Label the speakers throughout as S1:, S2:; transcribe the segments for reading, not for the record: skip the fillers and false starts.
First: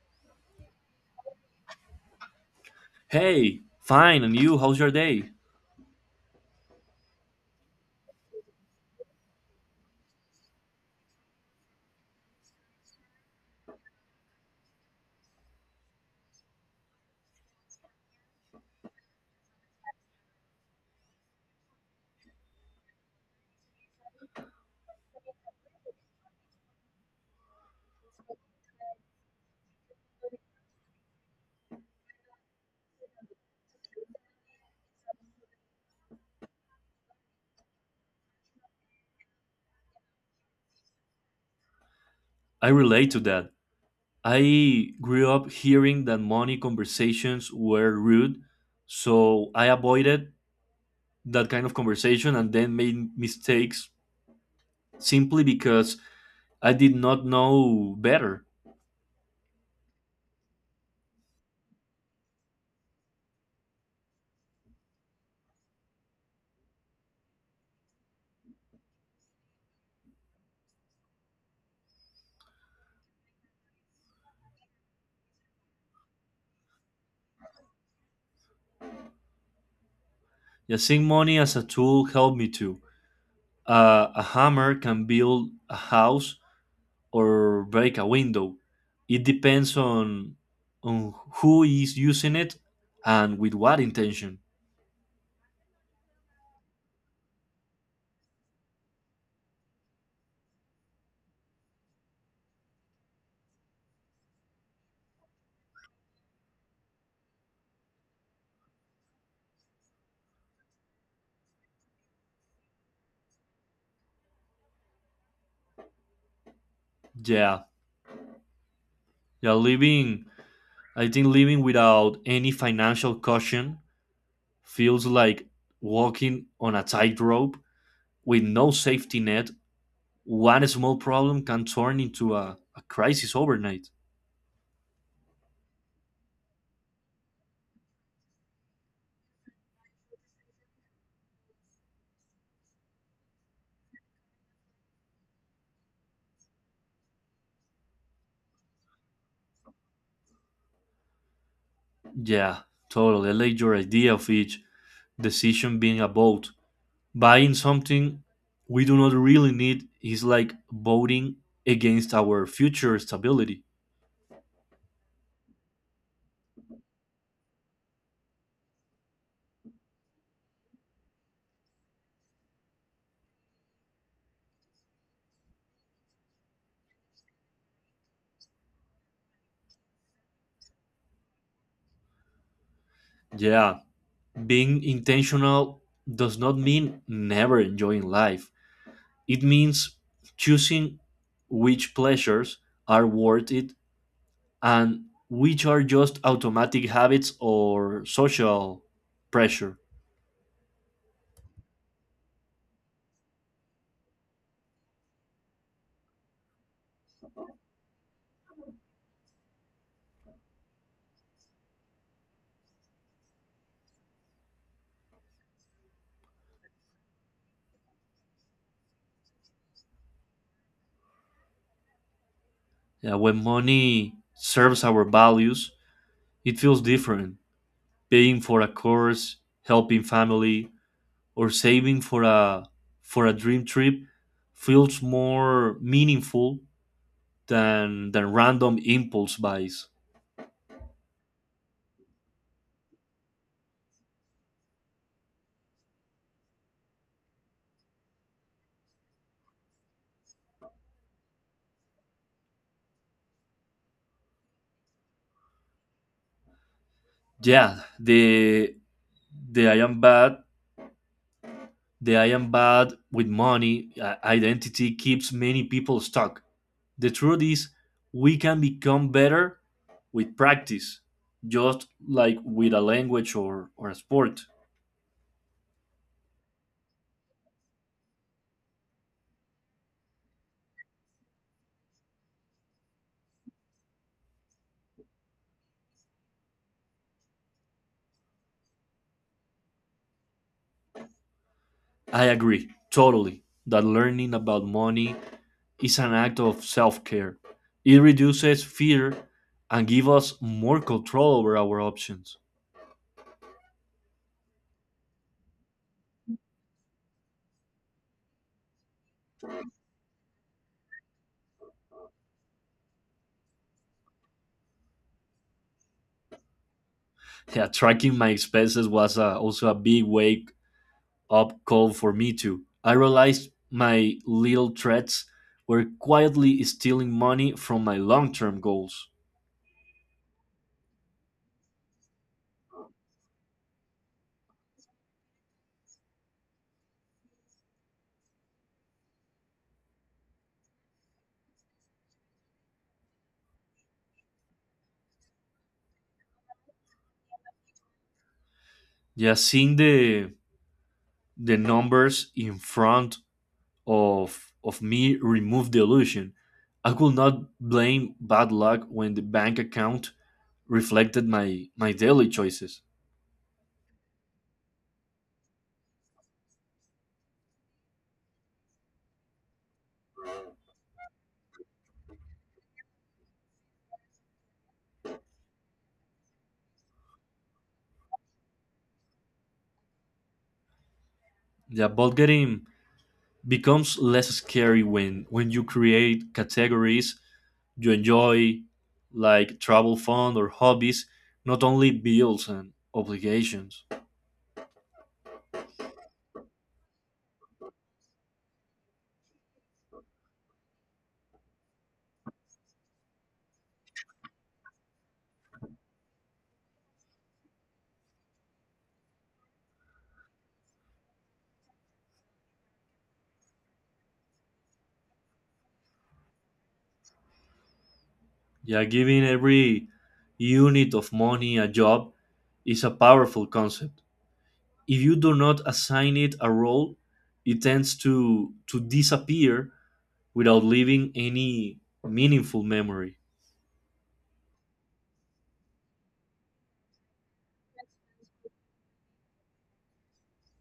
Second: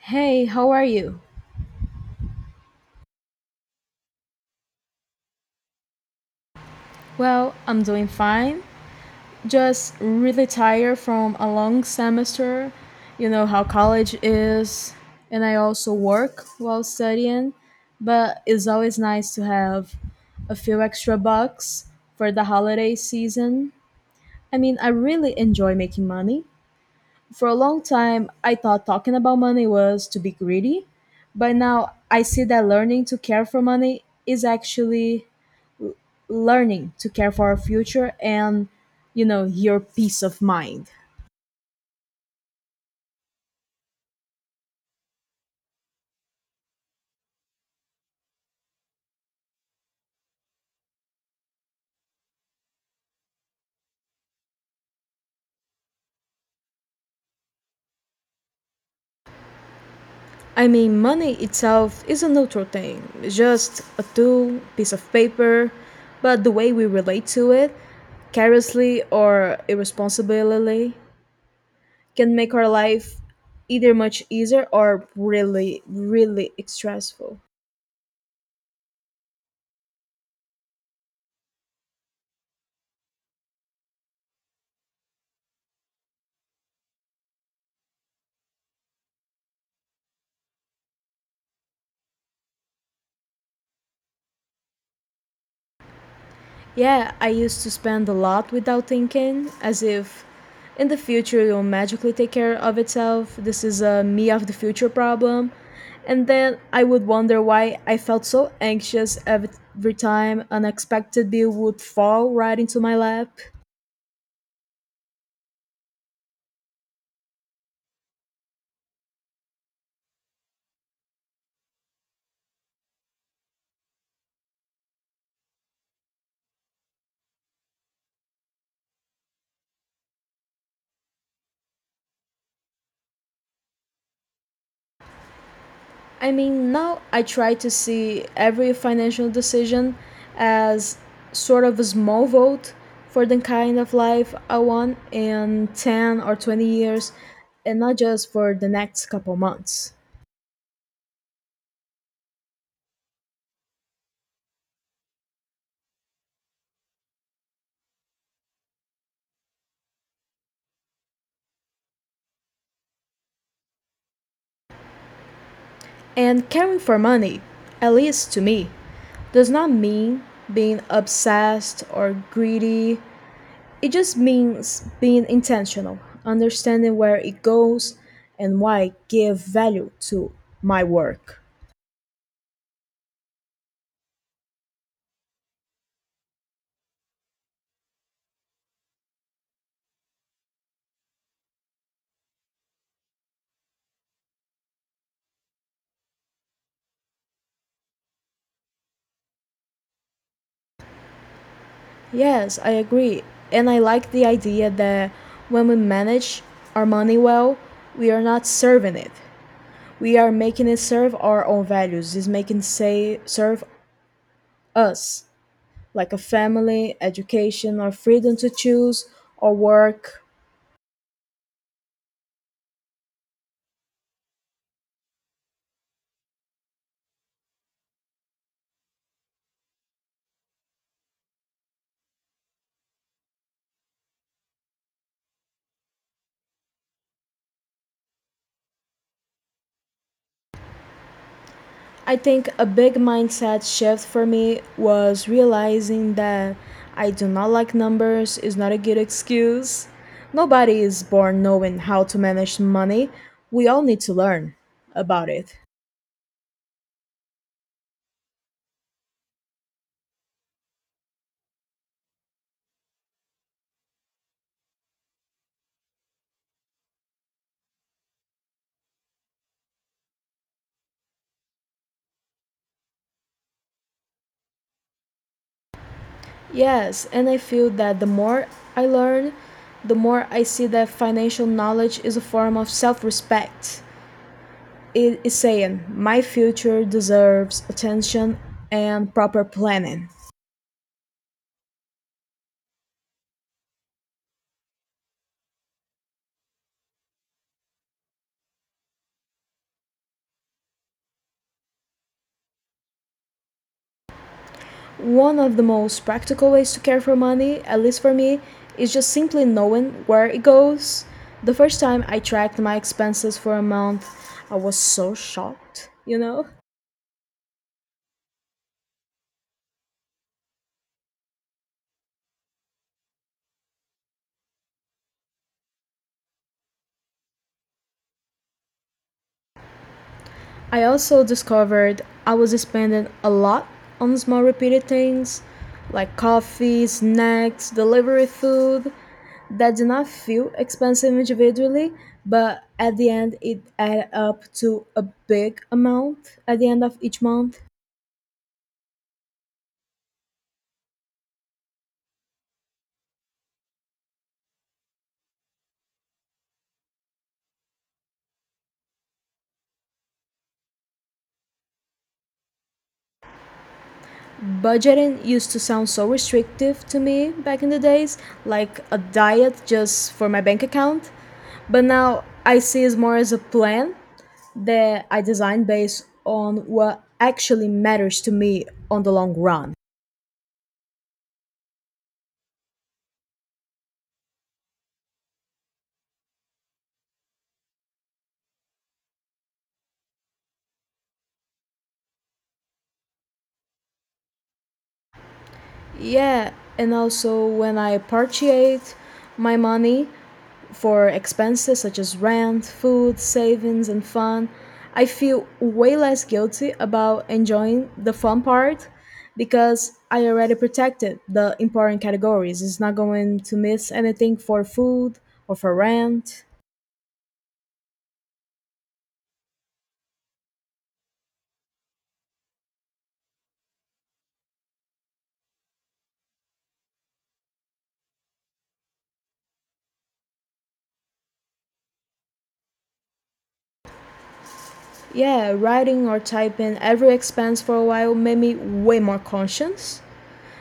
S1: Hey, how are you?
S2: Hey, fine, and you, how's your day?
S1: Well, I'm doing fine. Just really tired from a long semester. You know how college is, and I also work while studying, but it's always nice to have a few extra bucks for the holiday season. I mean, I really enjoy making money. For a long time, I thought talking about money was to be greedy, but now I see that learning to care for money is actually learning to care for our future and your peace of mind.
S2: I relate to that. I grew up hearing that money conversations were rude, so I avoided that kind of conversation and then made mistakes simply because I did not know better.
S1: I mean, money itself is a neutral thing, it's just a tool, piece of paper, but the way we relate to it, carelessly or irresponsibly, can make our life either much easier or really really stressful.
S2: Yeah, seeing money as a tool helped me too. A hammer can build a house or break a window. It depends on who is using it and with what intention.
S1: Yeah, I used to spend a lot without thinking, as if in the future it will magically take care of itself. This is a me of the future problem. And then I would wonder why I felt so anxious every time an unexpected bill would fall right into my lap.
S2: Yeah, yeah. Living, I think living without any financial caution feels like walking on a tightrope with no safety net. One small problem can turn into a crisis overnight.
S1: I mean, now I try to see every financial decision as sort of a small vote for the kind of life I want in 10 or 20 years, and not just for the next couple months.
S2: Yeah, totally. I like your idea of each decision being a vote. Buying something we do not really need is like voting against our future stability.
S1: And caring for money, at least to me, does not mean being obsessed or greedy. It just means being intentional, understanding where it goes and why I give value to my work.
S2: Yeah, being intentional does not mean never enjoying life. It means choosing which pleasures are worth it and which are just automatic habits or social pressure.
S1: Yes, I agree. And I like the idea that when we manage our money well, we are not serving it. We are making it serve our own values. It's making say serve us, like a family, education, or freedom to choose, or work.
S2: Yeah, when money serves our values, it feels different. Paying for a course, helping family, or saving for a dream trip feels more meaningful than random impulse buys.
S1: I think a big mindset shift for me was realizing that I do not like numbers is not a good excuse. Nobody is born knowing how to manage money. We all need to learn about it.
S2: Yeah, the I am bad with money identity keeps many people stuck. The truth is, we can become better with practice, just like with a language or a sport.
S1: Yes, and I feel that the more I learn, the more I see that financial knowledge is a form of self respect. It is saying, my future deserves attention and proper planning.
S2: I agree totally that learning about money is an act of self care. It reduces fear and gives us more control over our options.
S1: One of the most practical ways to care for money, at least for me, is just simply knowing where it goes. The first time I tracked my expenses for a month, I was so shocked, you know?
S2: Yeah, tracking my expenses was also a big way up call for me too. I realized my little threats were quietly stealing money from my long-term goals.
S1: I also discovered I was spending a lot on small repeated things like coffee, snacks, delivery food that did not feel expensive individually, but at the end it added up to a big amount at the end of each month.
S2: Just seeing the numbers in front of me removed the illusion. I could not blame bad luck when the bank account reflected my daily choices.
S1: Budgeting used to sound so restrictive to me back in the days, like a diet just for my bank account. But now I see it more as a plan that I design based on what actually matters to me on the long run.
S2: Yeah, but getting becomes less scary when you create categories you enjoy, like travel fund or hobbies, not only bills and obligations.
S1: Yeah, and also when I appreciate my money, for expenses such as rent, food, savings, and fun, I feel way less guilty about enjoying the fun part because I already protected the important categories. It's not going to miss anything for food or for rent.
S2: Yeah, giving every unit of money a job is a powerful concept. If you do not assign it a role, it tends to disappear without leaving any meaningful memory.
S1: Yeah, writing or typing every expense for a while made me way more conscious.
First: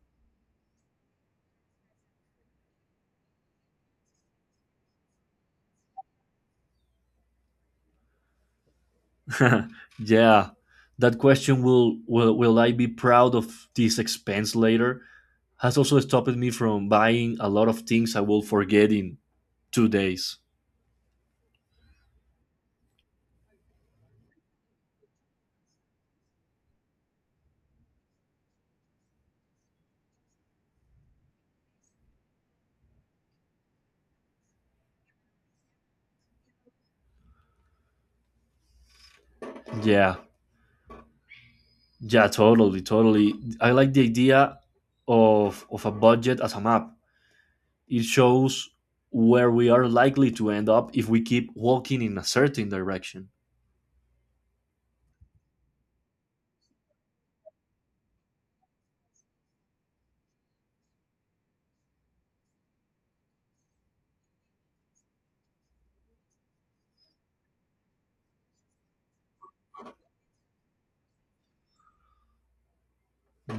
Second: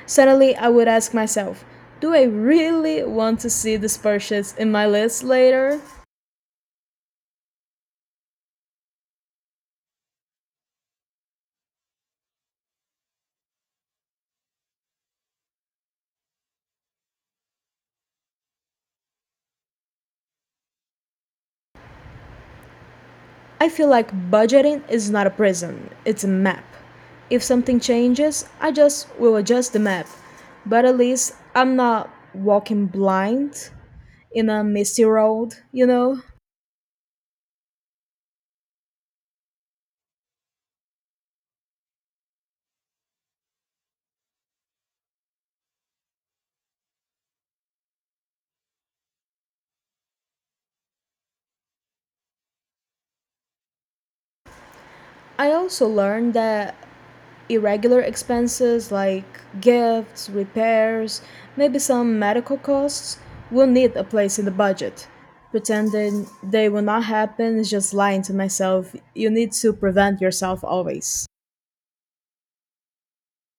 S1: Suddenly, I would ask myself, do I really want to see this purchase in my list later?
S2: Yeah, that question, will I be proud of this expense later, has also stopped me from buying a lot of things I will forget in 2 days.
S1: I feel like budgeting is not a prison, it's a map. If something changes, I just will adjust the map. But at least I'm not walking blind in a misty road, you know?
S2: Yeah, yeah, totally, totally. I like the idea of a budget as a map. It shows where we are likely to end up if we keep walking in a certain direction.
S1: I also learned that irregular expenses like gifts, repairs, maybe some medical costs will need a place in the budget. Pretending they will not happen is just lying to myself. You need to prevent yourself always.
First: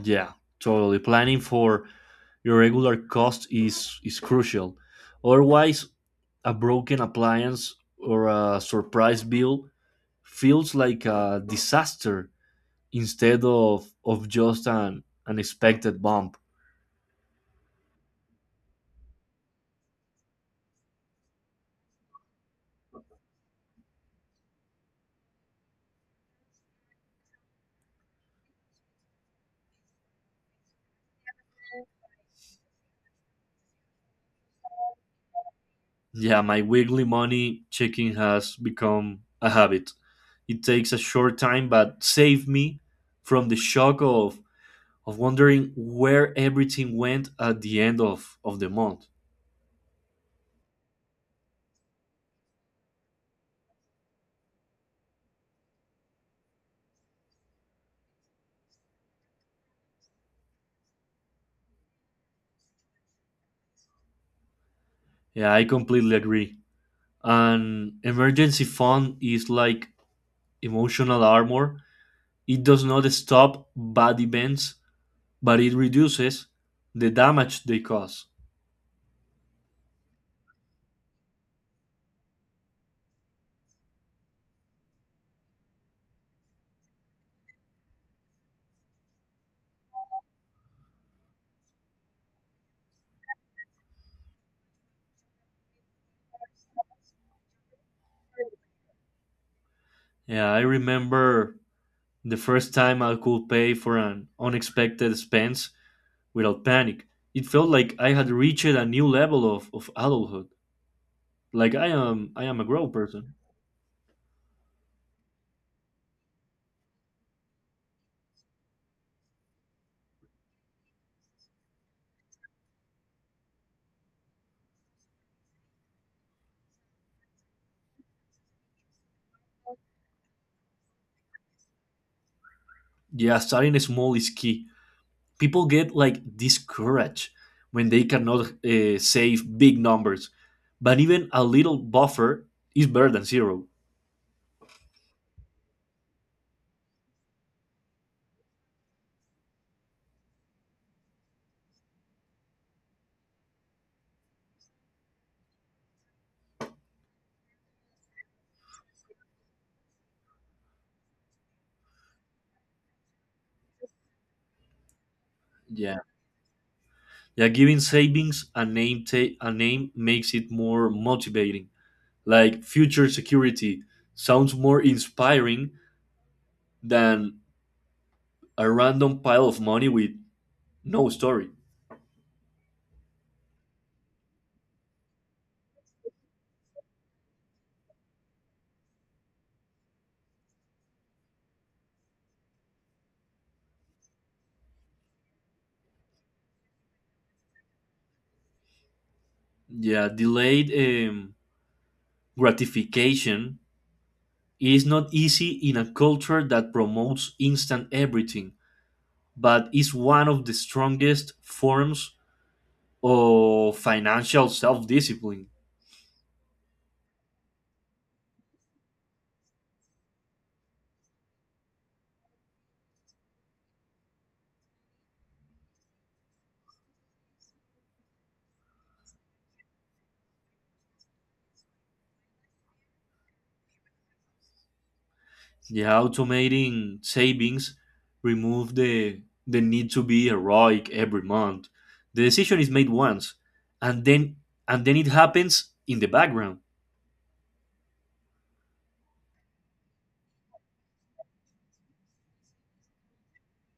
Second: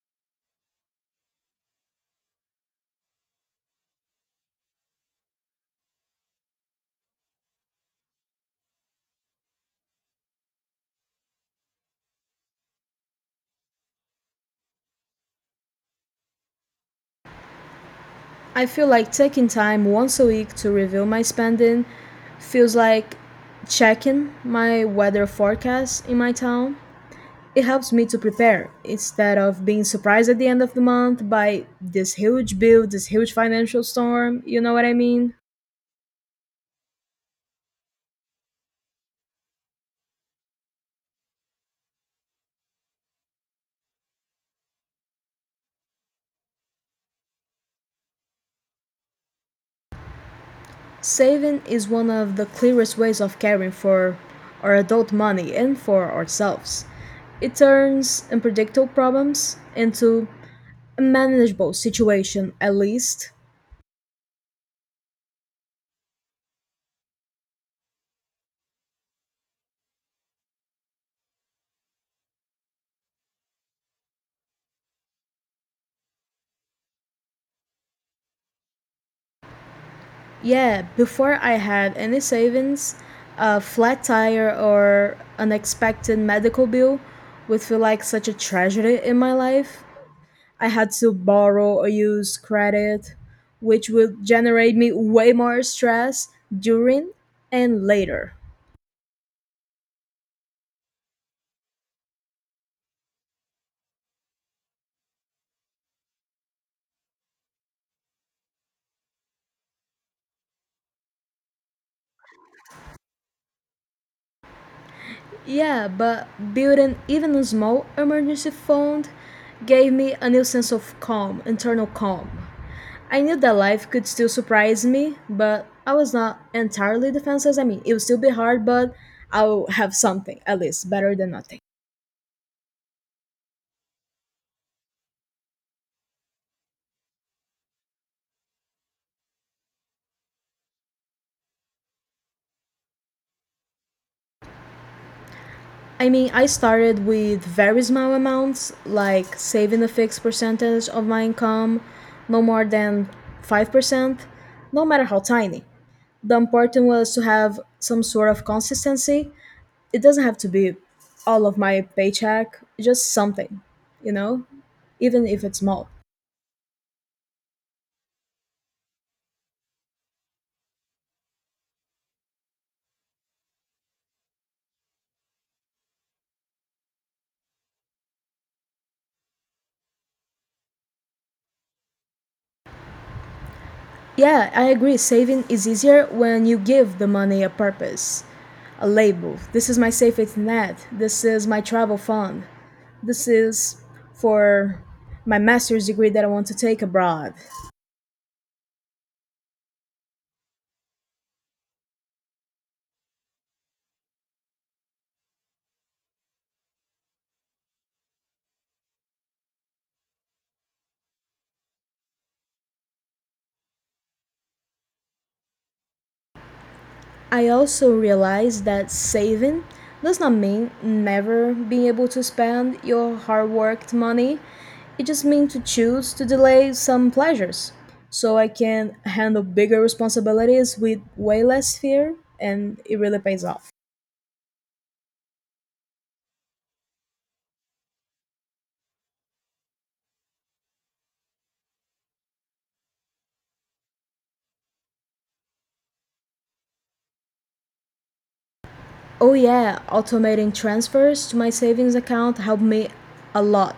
S2: Yeah, totally. Planning for your regular cost is crucial. Otherwise, a broken appliance or a surprise bill feels like a disaster instead of just an unexpected bump.
S1: I feel like taking time once a week to review my spending feels like checking my weather forecast in my town. It helps me to prepare instead of being surprised at the end of the month by this huge bill, this huge financial storm, you know what I mean?
S2: Yeah, my weekly money checking has become a habit. It takes a short time, but save me from the shock of wondering where everything went at the end of the month.
S1: Saving is one of the clearest ways of caring for our adult money and for ourselves. It turns unpredictable problems into a manageable situation, at least.
S2: Yeah, I completely agree. An emergency fund is like emotional armor. It does not stop bad events, but it reduces the damage they cause.
S1: Yeah, before I had any savings, a flat tire or unexpected medical bill would feel like such a tragedy in my life. I had to borrow or use credit, which would generate me way more stress during and later.
S2: Yeah, I remember the first time I could pay for an unexpected expense without panic. It felt like I had reached a new level of adulthood. Like I am a grown person.
S1: Yeah, but building even a small emergency fund gave me a new sense of calm, internal calm. I knew that life could still surprise me, but I was not entirely defenseless. I mean, it would still be hard, but I'll have something, at least, better than nothing.
S2: Yeah, starting small is key. People get like discouraged when they cannot save big numbers, but even a little buffer is better than zero.
S1: I mean, I started with very small amounts, like saving a fixed percentage of my income, no more than 5%, no matter how tiny. The important was to have some sort of consistency. It doesn't have to be all of my paycheck, just something, you know, even if it's small.
S2: Yeah, yeah, giving savings a name, a name makes it more motivating. Like future security sounds more inspiring than a random pile of money with no story.
S1: Yeah, I agree. Saving is easier when you give the money a purpose, a label. This is my safety net. This is my travel fund. This is for my master's degree that I want to take abroad.
S2: Yeah, delayed gratification is not easy in a culture that promotes instant everything, but it's one of the strongest forms of financial self discipline.
S1: I also realized that saving does not mean never being able to spend your hard worked money. It just means to choose to delay some pleasures so I can handle bigger responsibilities with way less fear, and it really pays off.
S2: Yeah, automating savings remove the need to be heroic every month. The decision is made once, and then and then it happens in the background.
S1: Oh yeah, automating transfers to my savings account helped me a lot.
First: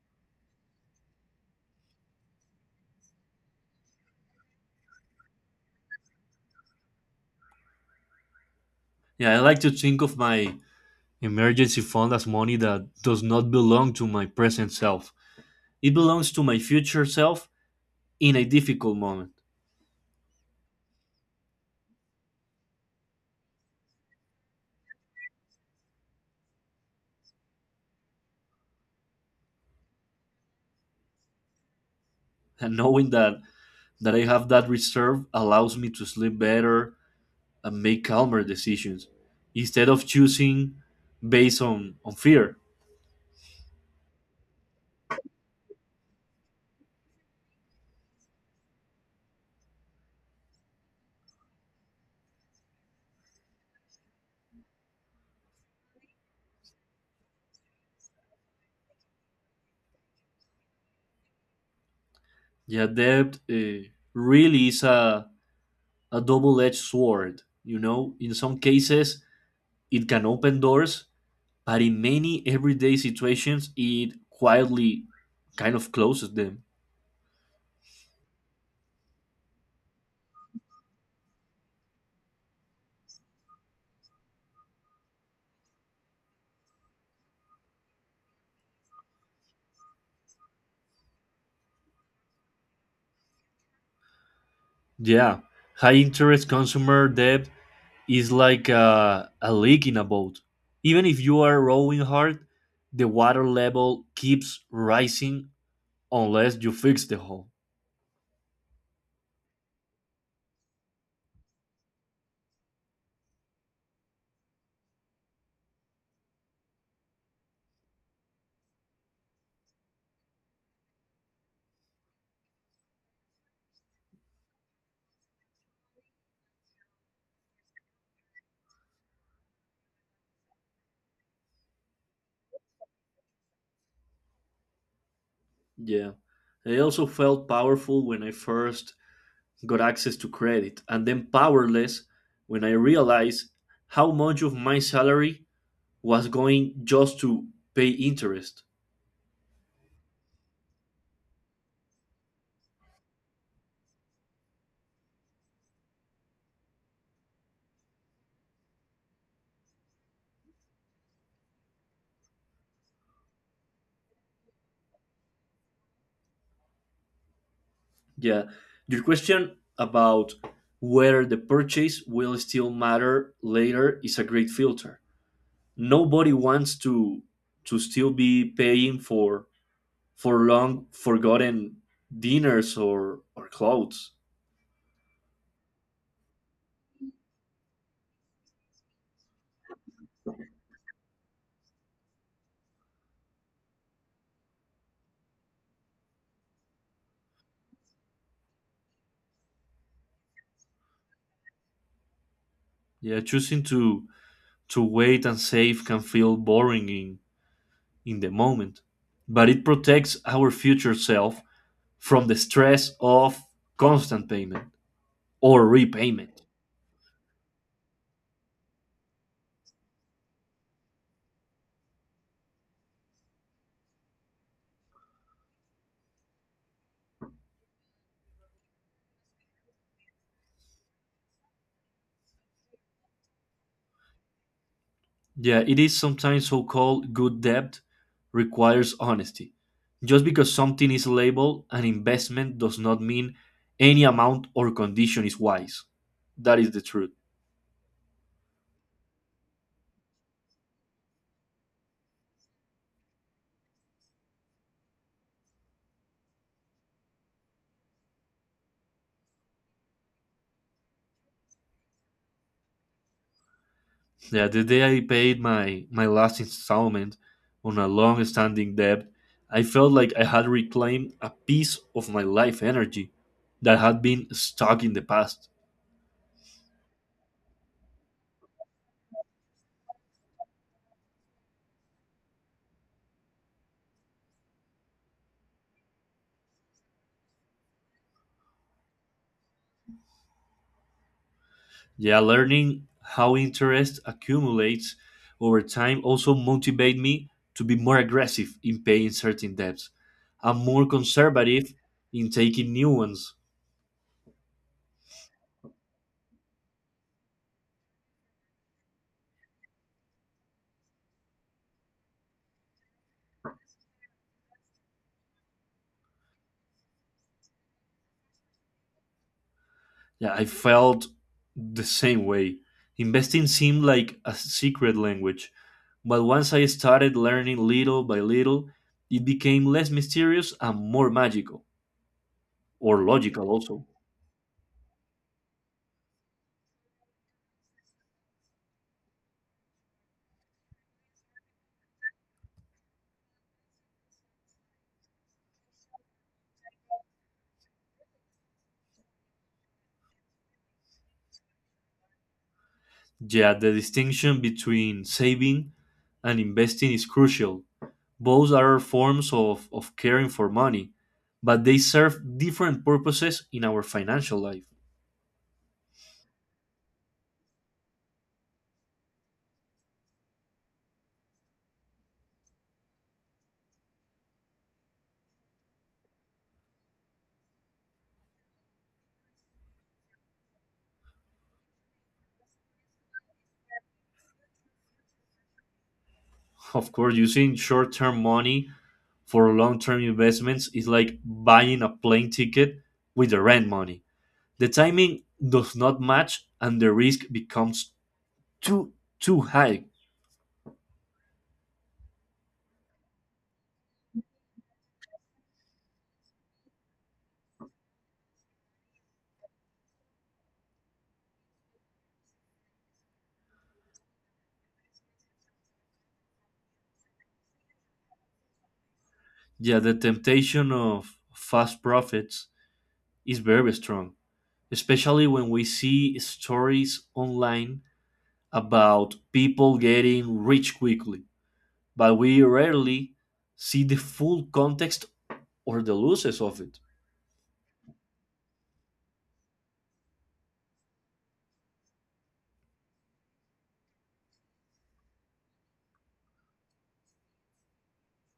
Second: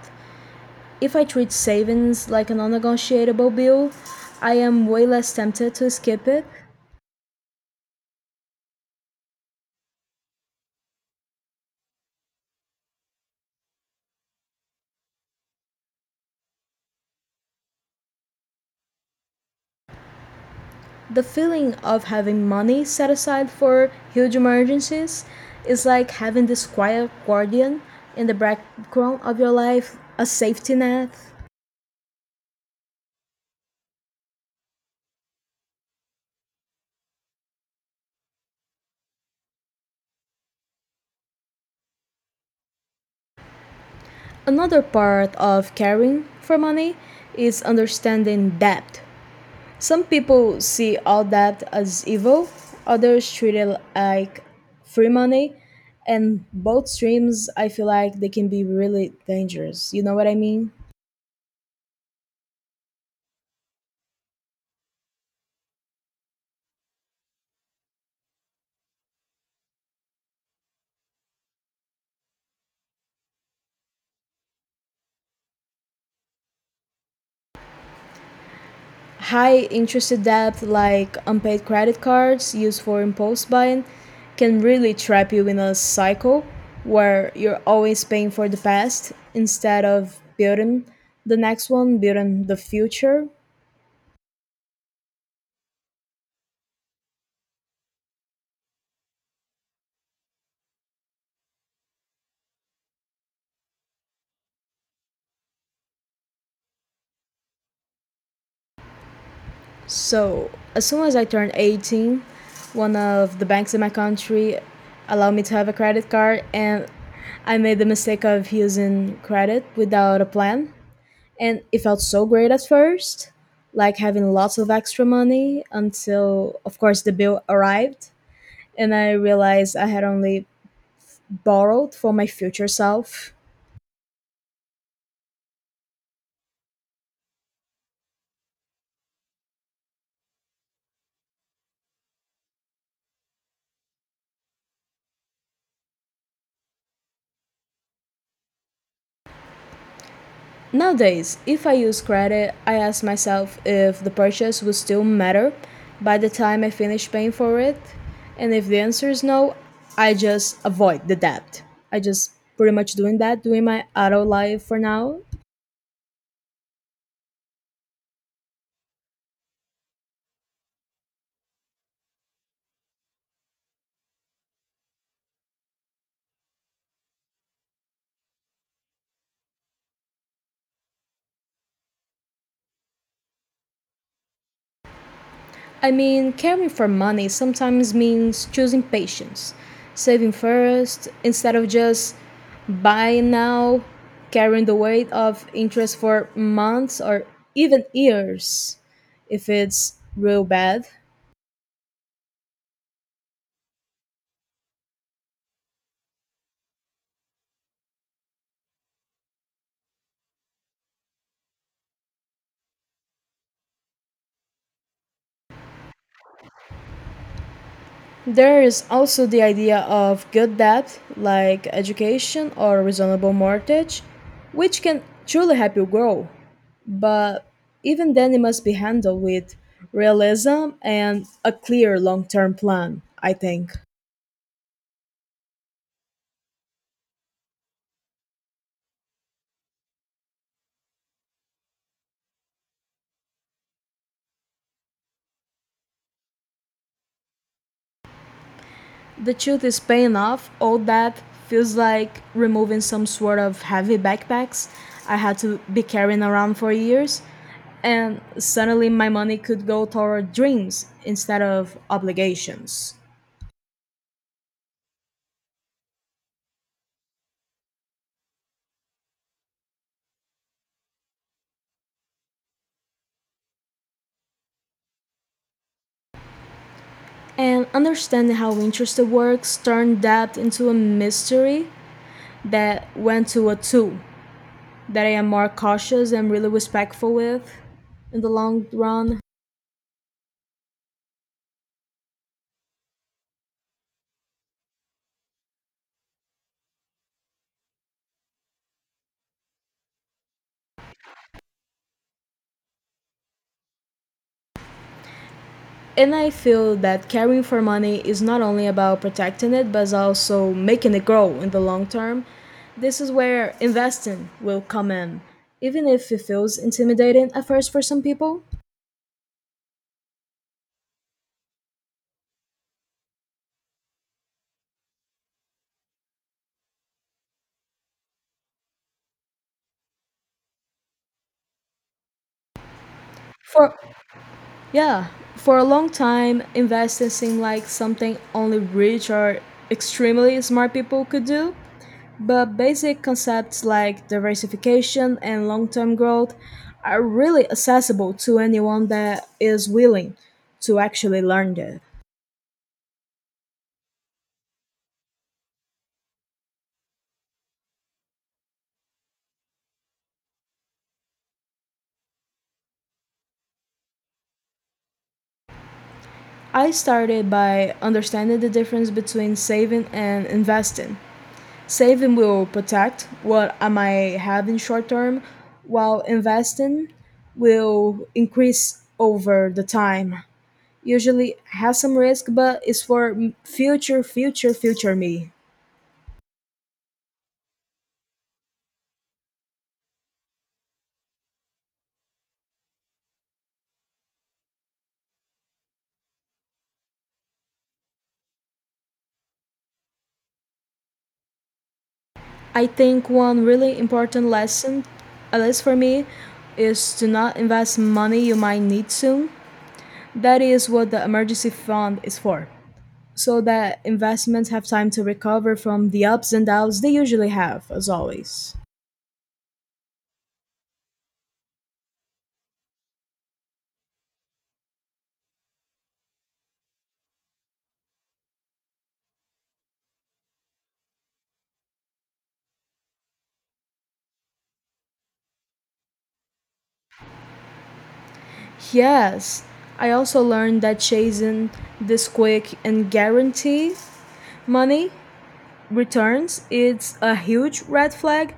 S1: If I treat savings like a non-negotiable bill, I am way less tempted to skip it.
S2: Yeah, I like to think of my emergency fund as money that does not belong to my present self. It belongs to my future self in a difficult moment.
S1: The feeling of having money set aside for huge emergencies is like having this quiet guardian in the background of your life, a safety net.
S2: And knowing that I have that reserve allows me to sleep better and make calmer decisions instead of choosing based on fear.
S1: Another part of caring for money is understanding debt. Some people see all that as evil, others treat it like free money, and both streams I feel like they can be really dangerous. You know what I mean?
S2: Yeah, debt, really is a double edged sword. You know, in some cases, it can open doors, but in many everyday situations, it quietly kind of closes them.
S1: High interest debt like unpaid credit cards used for impulse buying can really trap you in a cycle where you're always paying for the past instead of building the next one, building the future.
S2: Yeah, high interest consumer debt is like a leak in a boat. Even if you are rowing hard, the water level keeps rising unless you fix the hole.
S1: So, as soon as I turned 18, one of the banks in my country allowed me to have a credit card, and I made the mistake of using credit without a plan. And it felt so great at first, like having lots of extra money until, of course, the bill arrived. And I realized I had only borrowed for my future self.
S2: Yeah. I also felt powerful when I first got access to credit, and then powerless when I realized how much of my salary was going just to pay interest.
S1: Nowadays, if I use credit, I ask myself if the purchase would still matter by the time I finish paying for it. And if the answer is no, I just avoid the debt. I just pretty much doing that, doing my adult life for now.
S2: Yeah. Your question about whether the purchase will still matter later is a great filter. Nobody wants to still be paying for long forgotten dinners or clothes.
S1: I mean, caring for money sometimes means choosing patience, saving first instead of just buying now, carrying the weight of interest for months or even years if it's real bad.
S2: Yeah, choosing to wait and save can feel boring in the moment, but it protects our future self from the stress of constant payment or repayment.
S1: There is also the idea of good debt, like education or reasonable mortgage, which can truly help you grow. But even then it must be handled with realism and a clear long-term plan, I think.
S2: Yeah, it is sometimes so called good debt requires honesty. Just because something is labeled an investment does not mean any amount or condition is wise. That is the truth.
S1: The truth is paying off all that feels like removing some sort of heavy backpacks I had to be carrying around for years, and suddenly my money could go toward dreams instead of obligations.
S2: Yeah, the day I paid my last installment on a long standing debt, I felt like I had reclaimed a piece of my life energy that had been stuck in the past.
S1: And understanding how interest works turned debt into a mystery that went to a tool that I am more cautious and really respectful with in the long run.
S2: Yeah, learning how interest accumulates over time also motivate me to be more aggressive in paying certain debts. I'm more conservative in taking new ones.
S1: And I feel that caring for money is not only about protecting it, but is also making it grow in the long term. This is where investing will come in, even if it feels intimidating at first for some people.
S2: Yeah, I felt the same way. Investing seemed like a secret language, but once I started learning little by little, it became less mysterious and more magical, or logical
S1: For
S2: also.
S1: yeah, for a long time, investing seemed like something only rich or extremely smart people could do. But basic concepts like diversification and long term growth are really accessible to anyone that is willing to actually learn them.
S2: Yeah, the distinction between saving and investing is crucial. Both are forms of caring for money, but they serve different purposes in our financial life.
S1: I started by understanding the difference between saving and investing. Saving will protect what I might have in short term, while investing will increase over the time. Usually has some risk, but it's for future me.
S2: Of course, using short term money for long term investments is like buying a plane ticket with the rent money. The timing does not match and the risk becomes too too high.
S1: I think one really important lesson, at least for me, is to not invest money you might need soon. That is what the emergency fund is for, so that investments have time to recover from the ups and downs they usually have, as always.
S2: Yeah, the temptation of fast profits is very strong, especially when we see stories online about people getting rich quickly, but we rarely see the full context or the losses of it.
S1: Yes, I also learned that chasing this quick and guarantee money returns is a huge red flag.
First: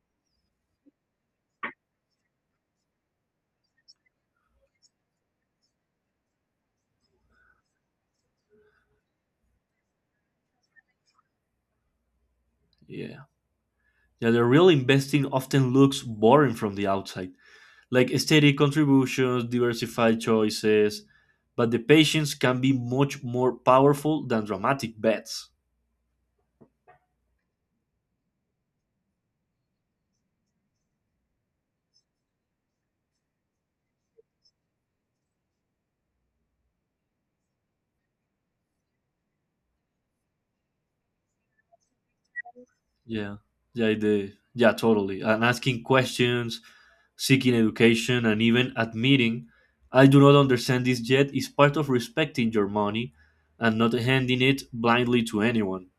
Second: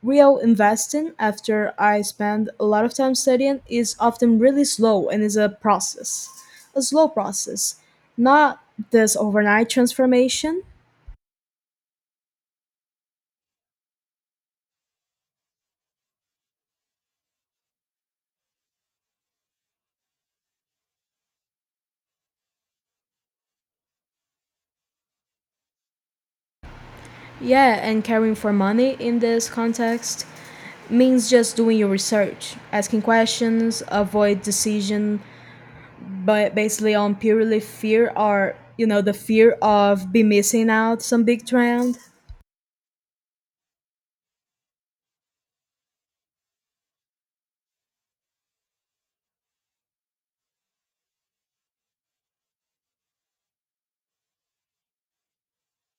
S1: Real investing, after I spend a lot of time studying, is often really slow and is a process, a slow process, not this overnight transformation.
S2: Yeah. Yeah, the real investing often looks boring from the outside, like steady contributions, diversified choices, but the patience can be much more powerful than dramatic bets.
S1: Yeah, and caring for money in this context means just doing your research, asking questions, avoid decision, but basically on purely fear or the fear of be missing out some big trend.
S2: Yeah. Yeah, the yeah, totally. And asking questions, seeking education and even admitting, I do not understand this yet, is part of respecting your money and not handing it blindly to anyone.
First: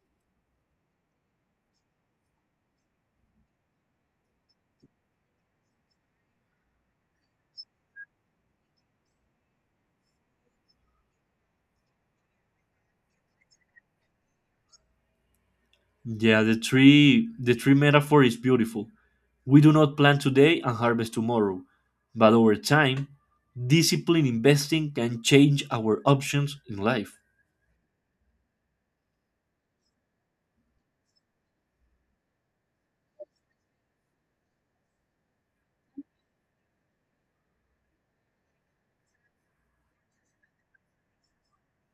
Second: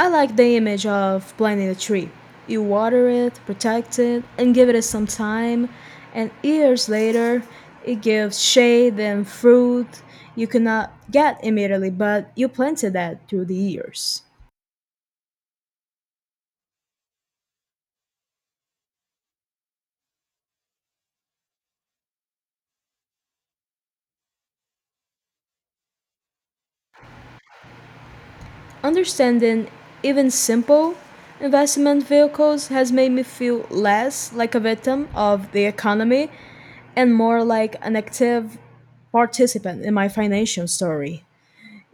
S1: I like the image of planting a tree. You water it, protect it, and give it some time, and years later, it gives shade and fruit you cannot get immediately, but you planted that through the years.
S2: Yeah, the tree metaphor is beautiful. We do not plant today and harvest tomorrow, but over time, disciplined investing can change our options in life.
S1: Understanding even simple investment vehicles has made me feel less like a victim of the economy and more like an active participant in my financial story.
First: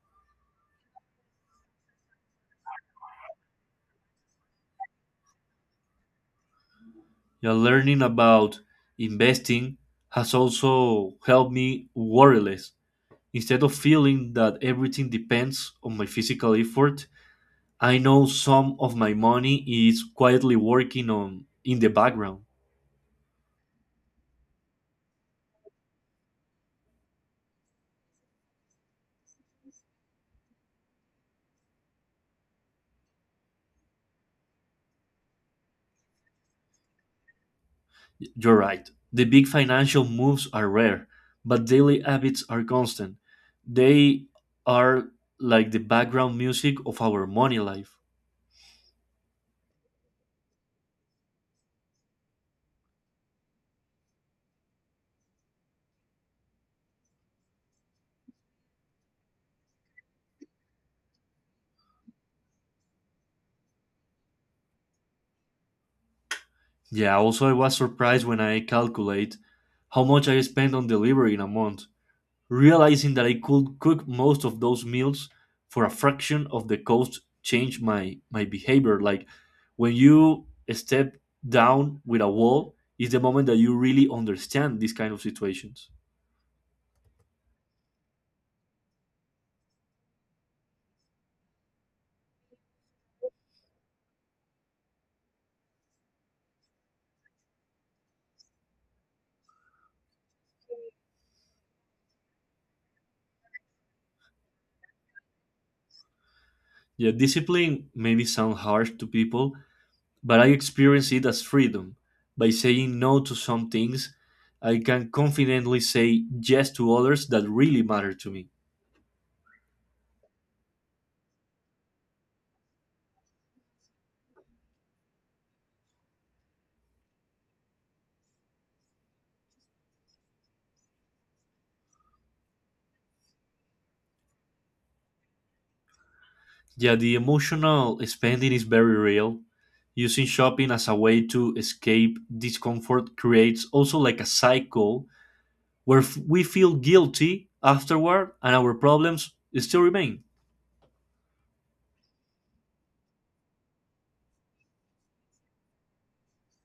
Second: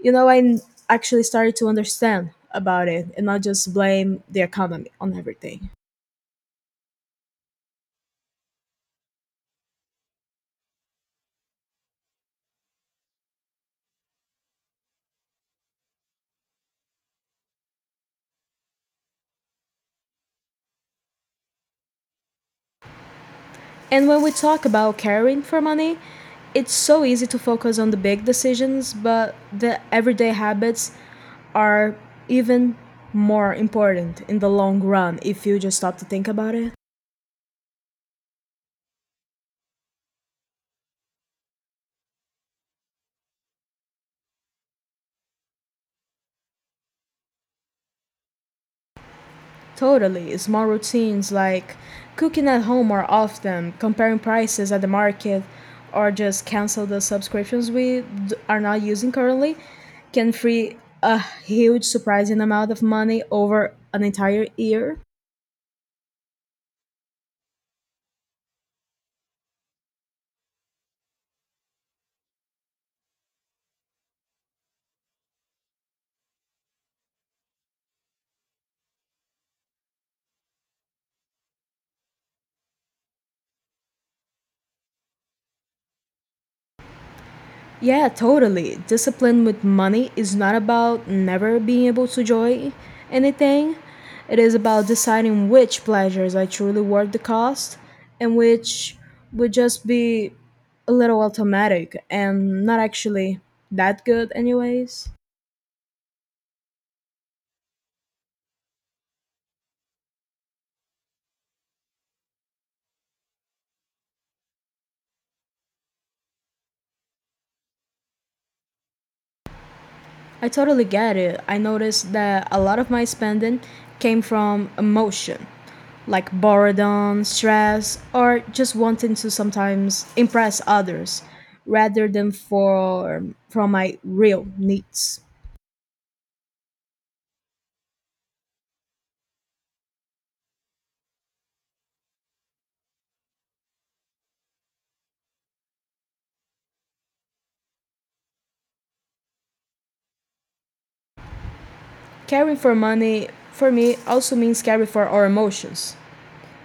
S1: I actually started to understand about it and not just blame the economy on everything.
S2: Yeah, learning about investing has also helped me worry less. Instead of feeling that everything depends on my physical effort, I know some of my money is quietly working on in the background.
S1: And when we talk about caring for money, it's so easy to focus on the big decisions, but the everyday habits are even more important in the long run if you just stop to think about it.
S2: You're right. The big financial moves are rare, but daily habits are constant. They are like the background music of our money life.
S1: Totally. Small routines like cooking at home more often, comparing prices at the market, or just cancel the subscriptions we are not using currently can free a huge surprising amount of money over an entire year.
S2: Yeah, also I was surprised when I calculate how much I spend on delivery in a month. Realizing that I could cook most of those meals for a fraction of the cost changed my behavior. Like when you step down with a wall is the moment that you really understand these kind of situations.
S1: Yeah, totally. Discipline with money is not about never being able to enjoy anything. It is about deciding which pleasures are truly worth the cost and which would just be a little automatic and not actually that good, anyways.
S2: Yeah, discipline maybe sound harsh to people, but I experience it as freedom. By saying no to some things, I can confidently say yes to others that really matter to me.
S1: I totally get it. I noticed that a lot of my spending came from emotion, like boredom, stress, or just wanting to sometimes impress others rather than for from my real needs.
S2: Yeah, the emotional spending is very real. Using shopping as a way to escape discomfort creates also like a cycle where we feel guilty afterward and our problems still remain.
S1: Caring for money for me also means caring for our emotions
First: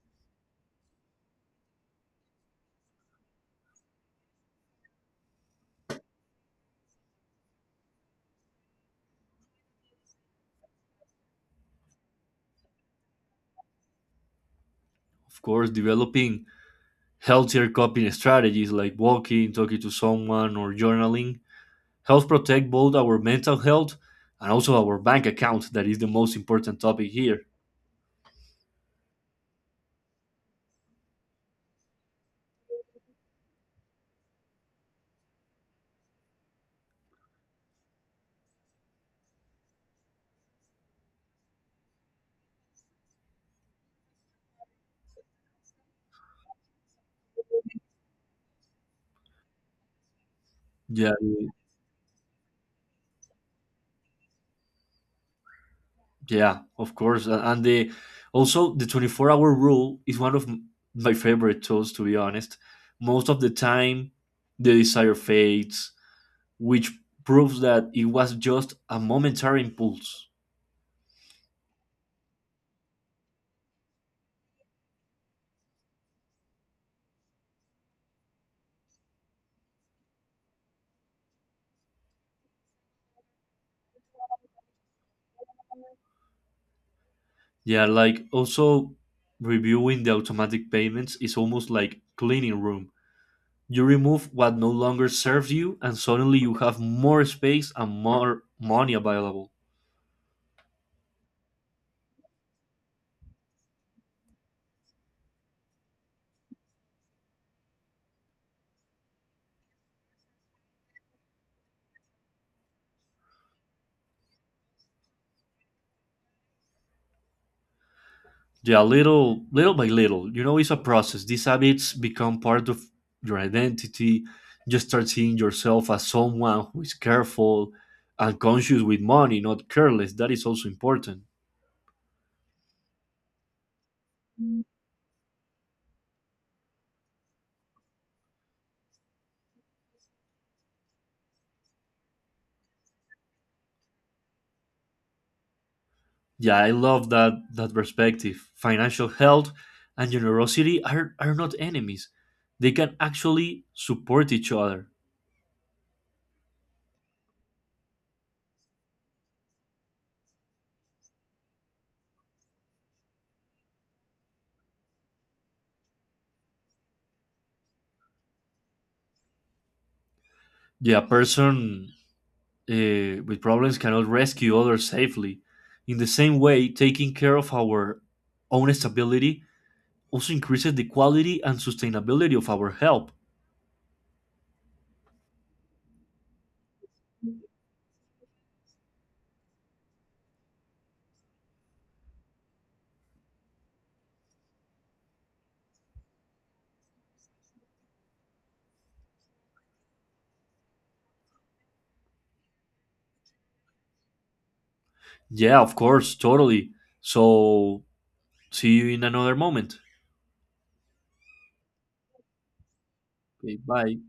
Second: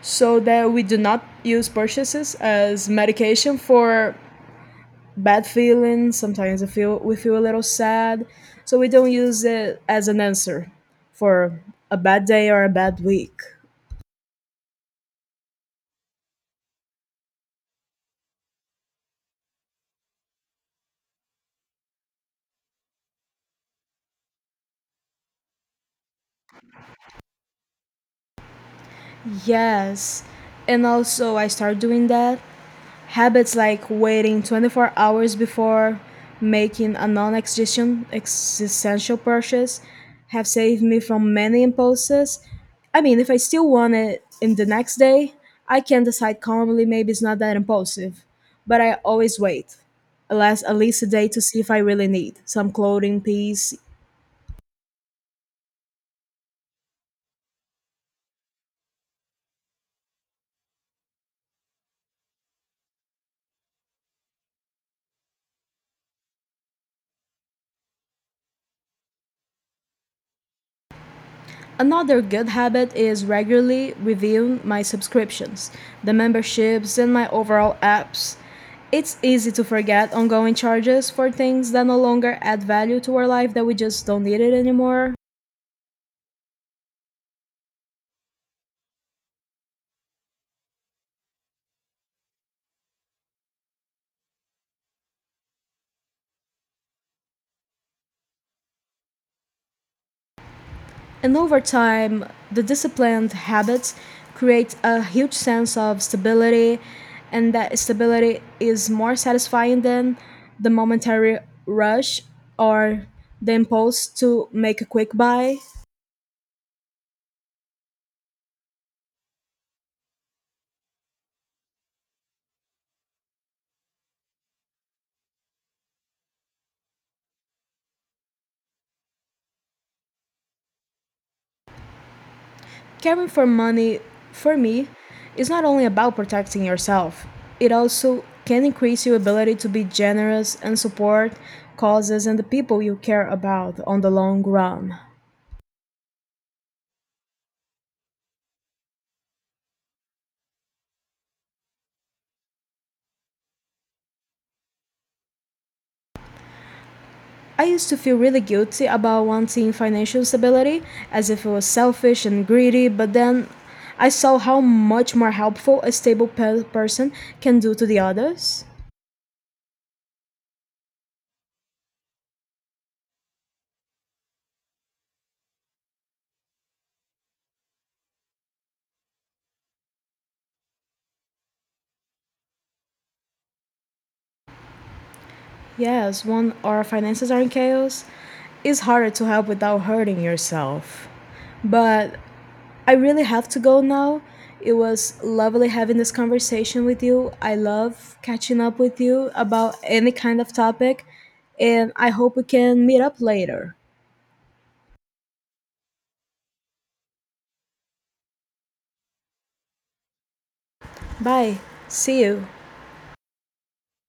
S1: so that we do not use purchases as medication for bad feelings. Sometimes we feel a little sad, so we don't use it as an answer for a bad day or a bad week.
S2: Of course, developing healthier coping strategies like walking, talking to someone, or journaling helps protect both our mental health and also our bank account, that is the most important topic here.
S1: Yes, and also I start doing that. Habits like waiting 24 hours before making a non existential purchase have saved me from many impulses. I mean, if I still want it in the next day, I can decide calmly maybe it's not that impulsive. But I always wait, alas, at least a
S2: Yeah,
S1: day to see if I really need some clothing piece.
S2: yeah, of course. And the also the 24-hour rule is one of my favorite tools to be honest. Most of the time the desire fades, which proves that it was just a momentary impulse.
S1: Another good habit is regularly reviewing my subscriptions, the memberships, and my overall apps. It's easy to forget ongoing charges for things that no longer add value to our life that we just don't need it anymore.
S2: Yeah, like also reviewing the automatic payments is almost like cleaning room. You remove what no longer serves you and suddenly you have more space and more money available.
S1: And over time, the disciplined habits create a huge sense of stability, and that stability is more satisfying than the momentary rush or the impulse to make a quick buy.
S2: Yeah, little by little. You know, it's a process. These habits become part of your identity. You start seeing yourself as someone who is careful and conscious with money, not careless. That is also important.
S1: Caring for money, for me, is not only about protecting yourself, it also can increase your ability to be generous and support causes and the people you care about on the long run.
S2: Yeah, I love that perspective. Financial health and generosity are not enemies. They can actually support each other.
S1: I used to feel really guilty about wanting financial stability as if it was selfish and greedy, but then I saw how much more helpful a stable person can do to the others.
S2: Yeah, a person, with problems cannot rescue others safely. In the same way, taking care of our own stability also increases the quality and sustainability of our help.
S1: Yes, when our finances are in chaos, it's harder to help without hurting yourself. But I really have to go now. It was lovely having this conversation with you. I love catching up with you about any kind of topic, and I hope we can meet up later.
S2: Yeah, of course, totally. So, see you in another moment.
S1: Bye. See you.
S2: Okay, bye.